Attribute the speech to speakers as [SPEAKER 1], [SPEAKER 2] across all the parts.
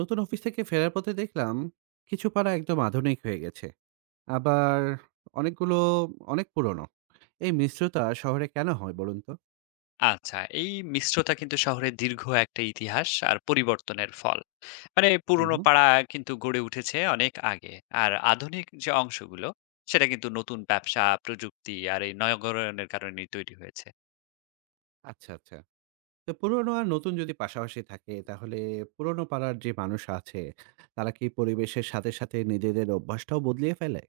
[SPEAKER 1] নতুন অফিস থেকে ফেরার পথে দেখলাম কিছু পাড়া একদম আধুনিক হয়ে গেছে। আবার অনেকগুলো অনেক পুরনো। এই মিশ্রতা শহরে কেন হয় বলুন তো?
[SPEAKER 2] আচ্ছা, এই মিশ্রতা কিন্তু শহরের দীর্ঘ একটা ইতিহাস আর পরিবর্তনের ফল। মানে
[SPEAKER 1] হুম
[SPEAKER 2] পুরনো
[SPEAKER 1] হুম।
[SPEAKER 2] পাড়া কিন্তু গড়ে উঠেছে অনেক আগে। আর আধুনিক যে অংশগুলো, সেটা কিন্তু নতুন ব্যবসা, প্রযুক্তি আর এই নগরায়নের কারণেই তৈরি হয়েছে।
[SPEAKER 1] আচ্ছা আচ্ছা, তো পুরনো আর নতুন যদি পাশাপাশি থাকে তাহলে পুরনো পাড়ার যে মানুষ আছে, তারা কি পরিবেশের সাথে সাথে নিজেদের অভ্যাসটাও বদলিয়ে ফেলে?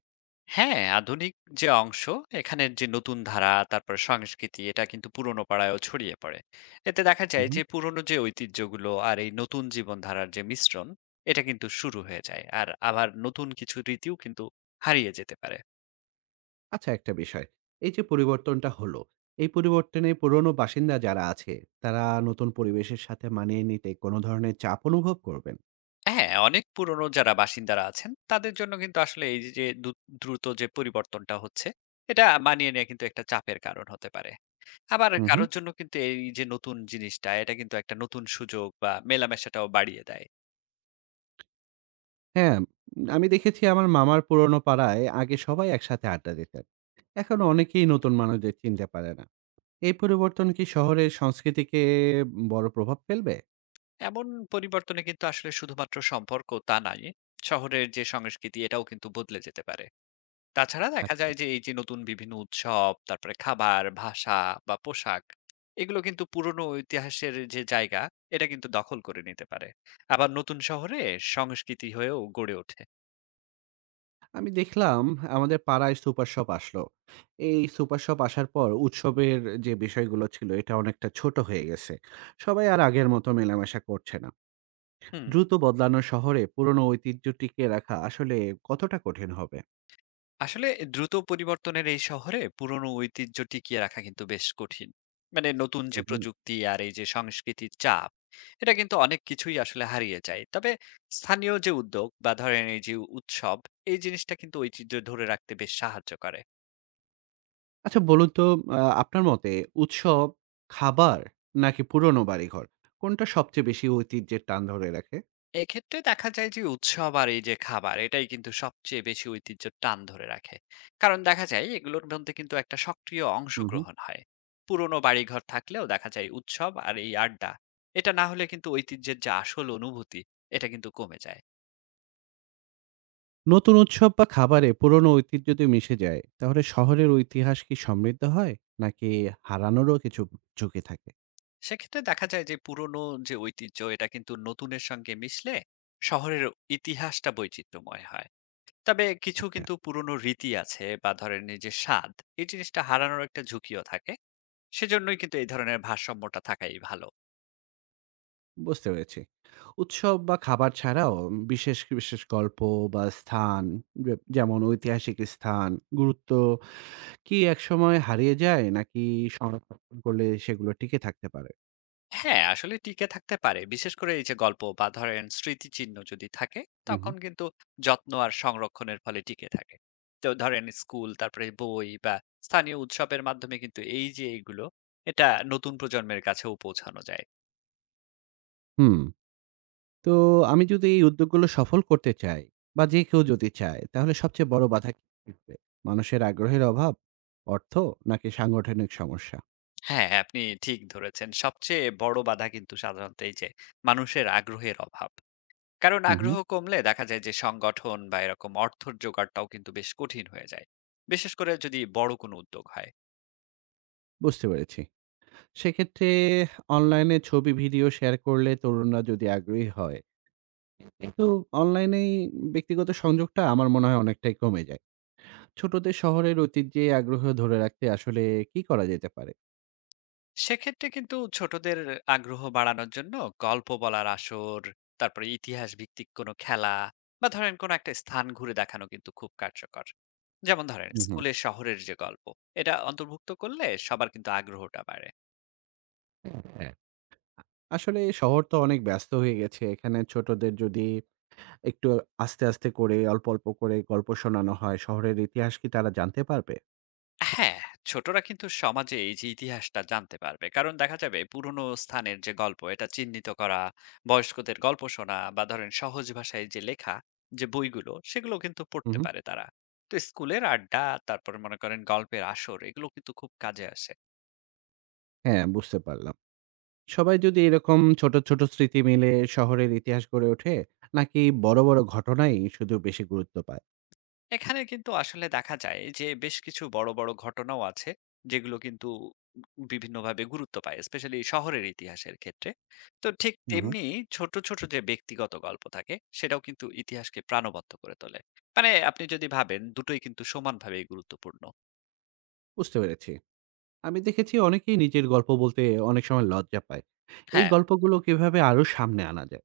[SPEAKER 2] হ্যাঁ, আধুনিক যে অংশ, এখানের যে নতুন ধারা, তারপর সংস্কৃতি, এটা কিন্তু পুরনো পাড়ায়ও ছড়িয়ে পড়ে। এতে দেখা
[SPEAKER 1] হুম
[SPEAKER 2] যায়
[SPEAKER 1] হুম।
[SPEAKER 2] যে পুরনো যে ঐতিহ্যগুলো আর এই নতুন জীবনধারার যে মিশ্রণ, এটা কিন্তু শুরু হয়ে যায়। আর আবার নতুন কিছু রীতিও কিন্তু হারিয়ে যেতে পারে।
[SPEAKER 1] আচ্ছা, একটা বিষয়, এই যে পরিবর্তনটা হলো, এই পরিবর্তনে পুরনো বাসিন্দা যারা আছে, তারা নতুন পরিবেশের সাথে মানিয়ে নিতে কোনো ধরনের চাপ অনুভব করবেন?
[SPEAKER 2] হ্যাঁ, অনেক পুরনো যারা বাসিন্দারা আছেন, তাদের জন্য কিন্তু আসলে এই যে দ্রুত যে পরিবর্তনটা হচ্ছে, এটা মানিয়ে নেয়া কিন্তু একটা চাপের কারণ হতে পারে। আবার
[SPEAKER 1] হুম হুম।
[SPEAKER 2] কারোর জন্য কিন্তু এই যে নতুন জিনিসটা, এটা কিন্তু একটা নতুন সুযোগ বা মেলামেশাটাও বাড়িয়ে দেয়।
[SPEAKER 1] হ্যাঁ, আমি দেখেছি আমার মামার পুরনো পাড়ায় আগে সবাই একসাথে আড্ডা দিতেন। এখন অনেকেই নতুন মানুষদের চিনতে পারে না। এই পরিবর্তন কি শহরের সংস্কৃতিকে বড় প্রভাব ফেলবে?
[SPEAKER 2] এমন পরিবর্তনে কিন্তু আসলে শুধুমাত্র সম্পর্ক তা নয়, শহরের যে সংস্কৃতি এটাও কিন্তু বদলে যেতে পারে। তাছাড়া দেখা
[SPEAKER 1] আচ্ছা,
[SPEAKER 2] যায় যে এই যে নতুন বিভিন্ন উৎসব, তারপরে খাবার, ভাষা বা পোশাক এগুলো কিন্তু পুরনো ইতিহাসের যে জায়গা এটা কিন্তু দখল করে নিতে পারে। আবার নতুন শহরে সংস্কৃতি হয়েও গড়ে ওঠে।
[SPEAKER 1] আমি দেখলাম আমাদের পাড়ায় সুপার শপ আসলো। এই সুপার শপ আসার পর উৎসবের যে বিষয়গুলো ছিল এটা অনেকটা ছোট হয়ে গেছে। সবাই আর আগের মতো মেলামেশা করছে না।
[SPEAKER 2] হুম,
[SPEAKER 1] দ্রুত বদলানো শহরে পুরনো ঐতিহ্য টিকিয়ে রাখা আসলে কতটা কঠিন হবে?
[SPEAKER 2] আসলে দ্রুত পরিবর্তনের এই শহরে পুরনো ঐতিহ্য টিকিয়ে রাখা কিন্তু বেশ কঠিন। মানে নতুন যে
[SPEAKER 1] হুম হুম।
[SPEAKER 2] প্রযুক্তি আর এই যে সংস্কৃতির চাপ এটা কিন্তু অনেক কিছুই আসলে হারিয়ে যায়। তবে স্থানীয় যে উদ্যোগ বা ধরেন এই যে উৎসব এই জিনিসটা কিন্তু ঐতিহ্য ধরে রাখতে বেশ সাহায্য করে।
[SPEAKER 1] আচ্ছা বলুন তো, আপনার মতে উৎসব, খাবার নাকি পুরনো বাড়িঘর? কোনটা সবচেয়ে বেশি ঐতিহ্যের টান ধরে রাখে?
[SPEAKER 2] এক্ষেত্রে দেখা যায় যে উৎসব আর এই যে খাবার এটাই কিন্তু সবচেয়ে বেশি ঐতিহ্যের টান ধরে রাখে, কারণ দেখা যায় এগুলোর মধ্যে কিন্তু একটা সক্রিয়
[SPEAKER 1] হু, হু।
[SPEAKER 2] অংশগ্রহণ হয়। পুরনো বাড়িঘর থাকলেও দেখা যায় উৎসব আর এই আড্ডা এটা না হলে কিন্তু ঐতিহ্যের যে আসল অনুভূতি এটা কিন্তু কমে যায়।
[SPEAKER 1] নতুন উৎসব বা খাবারে পুরনো ঐতিহ্য যদি মিশে যায়, তাহলে শহরের ইতিহাস কি সমৃদ্ধ হয়? নাকি হারানোরও কিছু ঝুঁকি থাকে?
[SPEAKER 2] সেক্ষেত্রে দেখা যায় যে পুরনো যে ঐতিহ্য এটা কিন্তু নতুনের সঙ্গে মিশলে শহরের ইতিহাসটা বৈচিত্র্যময় হয়। তবে কিছু
[SPEAKER 1] আচ্ছা,
[SPEAKER 2] কিন্তু পুরনো রীতি আছে বা ধরেন এই যে স্বাদ, এই জিনিসটা হারানোর একটা ঝুঁকিও থাকে। সেজন্যই কিন্তু এই ধরনের ভারসাম্যটা থাকাই ভালো।
[SPEAKER 1] বুঝতে পেরেছি। উৎসব বা খাবার ছাড়াও বিশেষ, বিশেষ গল্প বা স্থান, যে যেমন ঐতিহাসিক স্থান, গুরুত্ব কি একসময় হারিয়ে যায়? নাকি সংরক্ষণ করলে সেগুলো টিকে থাকতে পারে?
[SPEAKER 2] হ্যাঁ আসলে টিকে থাকতে পারে, বিশেষ করে এই যে গল্প বা ধরেন স্মৃতিচিহ্ন যদি থাকে
[SPEAKER 1] হু, হু।
[SPEAKER 2] তখন কিন্তু যত্ন আর সংরক্ষণের ফলে টিকে থাকে। তো ধরেন স্কুল তারপরে বই বা স্থানীয় উৎসবের মাধ্যমে কিন্তু এই যে এইগুলো এটা নতুন প্রজন্মের কাছেও পৌঁছানো যায়।
[SPEAKER 1] হুম। তো আমি যদি এই উদ্যোগগুলো সফল করতে চাই বা যে কেউ যদি চায়, তাহলে সবচেয়ে বড় বাধা কি থাকবে? মানুষের আগ্রহের অভাব, অর্থ নাকি সাংগঠনিক সমস্যা?
[SPEAKER 2] হ্যাঁ আপনি ঠিক ধরেছেন, সবচেয়ে বড় বাধা কিন্তু সাধারণত এই যে মানুষের আগ্রহের অভাব, কারণ
[SPEAKER 1] হুম, হুম।
[SPEAKER 2] আগ্রহ কমলে দেখা যায় যে সংগঠন বা এরকম অর্থর জোগাড়টাও কিন্তু বেশ কঠিন হয়ে যায়, বিশেষ করে যদি বড় কোনো উদ্যোগ হয়।
[SPEAKER 1] বুঝতে পেরেছি। সেক্ষেত্রে অনলাইনে ছবি, ভিডিও শেয়ার করলে তরুণরা যদি আগ্রহী হয়, কিন্তু অনলাইনেই ব্যক্তিগত সংযোগটা আমার মনে হয় অনেকটাই কমে যায়। ছোটদের শহরের ঐতিহ্যে আগ্রহ ধরে রাখতে আসলে কি করা যেতে পারে?
[SPEAKER 2] সেক্ষেত্রে কিন্তু ছোটদের আগ্রহ বাড়ানোর জন্য গল্প বলার আসর, তারপরে ইতিহাস ভিত্তিক কোনো খেলা বা ধরেন কোনো একটা স্থান ঘুরে দেখানো কিন্তু খুব কার্যকর। যেমন ধরেন
[SPEAKER 1] হুম, হুম।
[SPEAKER 2] স্কুলের শহরের যে গল্প এটা অন্তর্ভুক্ত করলে সবার কিন্তু আগ্রহটা বাড়ে।
[SPEAKER 1] হ্যাঁ, আসলে শহর তো অনেক ব্যস্ত হয়ে গেছে। এখানে ছোটদের যদি একটু আস্তে, আস্তে করে অল্প, অল্প করে গল্প শোনানো হয়, শহরের ইতিহাস কি তারা জানতে পারবে?
[SPEAKER 2] হ্যাঁ, ছোটরা কিন্তু সমাজে এই যে ইতিহাসটা জানতে পারবে। কারণ দেখা যাবে পুরনো স্থানের যে গল্প এটা চিহ্নিত করা, বয়স্কদের গল্প শোনা বা ধরেন সহজ ভাষায় যে লেখা যে বইগুলো সেগুলো কিন্তু
[SPEAKER 1] হু,
[SPEAKER 2] পড়তে
[SPEAKER 1] হু।
[SPEAKER 2] পারে তারা। তো স্কুলের আড্ডা, তারপরে মনে করেন গল্পের আসর, এগুলো কিন্তু খুব কাজে আসে।
[SPEAKER 1] হ্যাঁ, বুঝতে পারলাম। সবাই যদি এরকম ছোট, ছোট স্মৃতি মিলে শহরের ইতিহাস গড়ে ওঠে, নাকি বড়, বড় ঘটনাই শুধু বেশি গুরুত্ব পায়?
[SPEAKER 2] এখানে কিন্তু আসলে দেখা যায় যে বেশ কিছু বড় বড় ঘটনাও আছে যেগুলো কিন্তু বিভিন্নভাবে গুরুত্ব পায়, স্পেশালি শহরের ইতিহাসের ক্ষেত্রে। তো ঠিক
[SPEAKER 1] হু, হু।
[SPEAKER 2] তেমনি ছোট ছোট যে ব্যক্তিগত গল্প থাকে সেটাও কিন্তু ইতিহাসকে প্রাণবন্ত করে তোলে। মানে আপনি যদি ভাবেন দুটোই কিন্তু সমানভাবে গুরুত্বপূর্ণ।
[SPEAKER 1] বুঝতে পেরেছি। আমি দেখেছি অনেকেই নিজের গল্প বলতে অনেক সময় লজ্জা পায়। এই
[SPEAKER 2] হ্যাঁ,
[SPEAKER 1] গল্পগুলো কিভাবে আরো সামনে আনা যায়?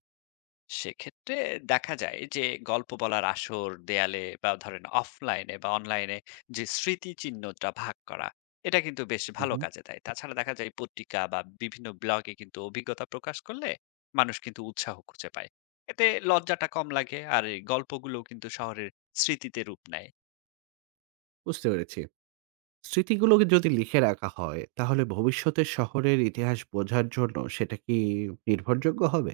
[SPEAKER 2] সেক্ষেত্রে দেখা যায় যে গল্প বলার আসর দেয়ালে বা ধরেন অফলাইনে বা অনলাইনে যে স্মৃতি চিহ্নটা ভাগ করা এটা কিন্তু বেশ
[SPEAKER 1] হু,
[SPEAKER 2] ভালো
[SPEAKER 1] হু।
[SPEAKER 2] কাজে দেয়। তাছাড়া দেখা যায় পত্রিকা বা বিভিন্ন ব্লগে কিন্তু অভিজ্ঞতা প্রকাশ করলে মানুষ কিন্তু উৎসাহ খুঁজে পায়। এতে লজ্জাটা কম লাগে আর এই গল্পগুলো কিন্তু শহরের স্মৃতিতে রূপ নেয়।
[SPEAKER 1] বুঝতে পেরেছি। স্মৃতিগুলোকে যদি লিখে রাখা হয়, তাহলে ভবিষ্যতে শহরের ইতিহাস বোঝার জন্য সেটা কি নির্ভরযোগ্য হবে?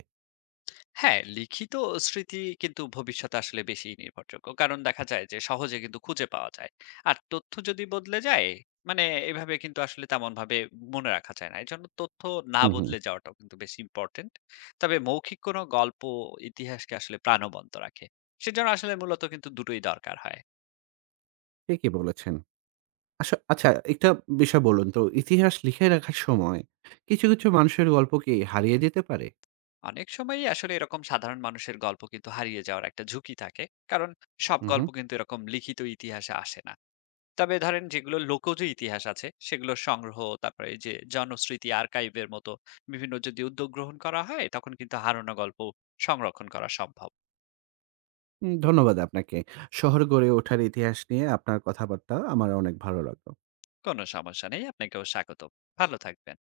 [SPEAKER 2] হ্যাঁ, লিখিত স্মৃতি কিন্তু ভবিষ্যতে আসলে বেশি নির্ভরযোগ্য। কারণ দেখা যায় যে সহজে কিন্তু খুঁজে পাওয়া যায়। আর তথ্য যদি বদলে যায়, মানে এভাবে কিন্তু আসলে তেমনভাবে মনে রাখা যায় না। এজন্য তথ্য না
[SPEAKER 1] হু, হু।
[SPEAKER 2] বদলে যাওয়াটাও কিন্তু বেশি ইম্পোর্টেন্ট। তবে মৌখিক কোনো গল্প ইতিহাসকে আসলে প্রাণবন্ত রাখে। সেজন্য আসলে মূলত কিন্তু দুটোই দরকার হয়।
[SPEAKER 1] ঠিকই বলেছেন। আচ্ছা আচ্ছা, একটা বিষয় বলুন তো, ইতিহাস লিখে রাখার সময় কিছু, কিছু মানুষের গল্প কি হারিয়ে যেতে পারে?
[SPEAKER 2] অনেক সময়ই আসলে এরকম সাধারণ মানুষের গল্প কিন্তু হারিয়ে যাওয়ার একটা ঝুঁকি থাকে। কারণ সব
[SPEAKER 1] হু, হু।
[SPEAKER 2] গল্প কিন্তু এরকম লিখিত ইতিহাসে আসে না। তবে ধরেন যেগুলো লোকজ ইতিহাস আছে সেগুলোর সংগ্রহ, তারপরে এই যে জনশ্রুতি আর্কাইভের মতো বিভিন্ন যদি উদ্যোগ গ্রহণ করা হয় তখন কিন্তু হারানো গল্প সংরক্ষণ করা সম্ভব।
[SPEAKER 1] ধন্যবাদ আপনাকে। শহর গড়ে ওঠার ইতিহাস নিয়ে আপনার কথাবার্তা আমার অনেক ভালো লাগলো।
[SPEAKER 2] কোনো সমস্যা নেই, আপনাকেও স্বাগত। ভালো থাকবেন।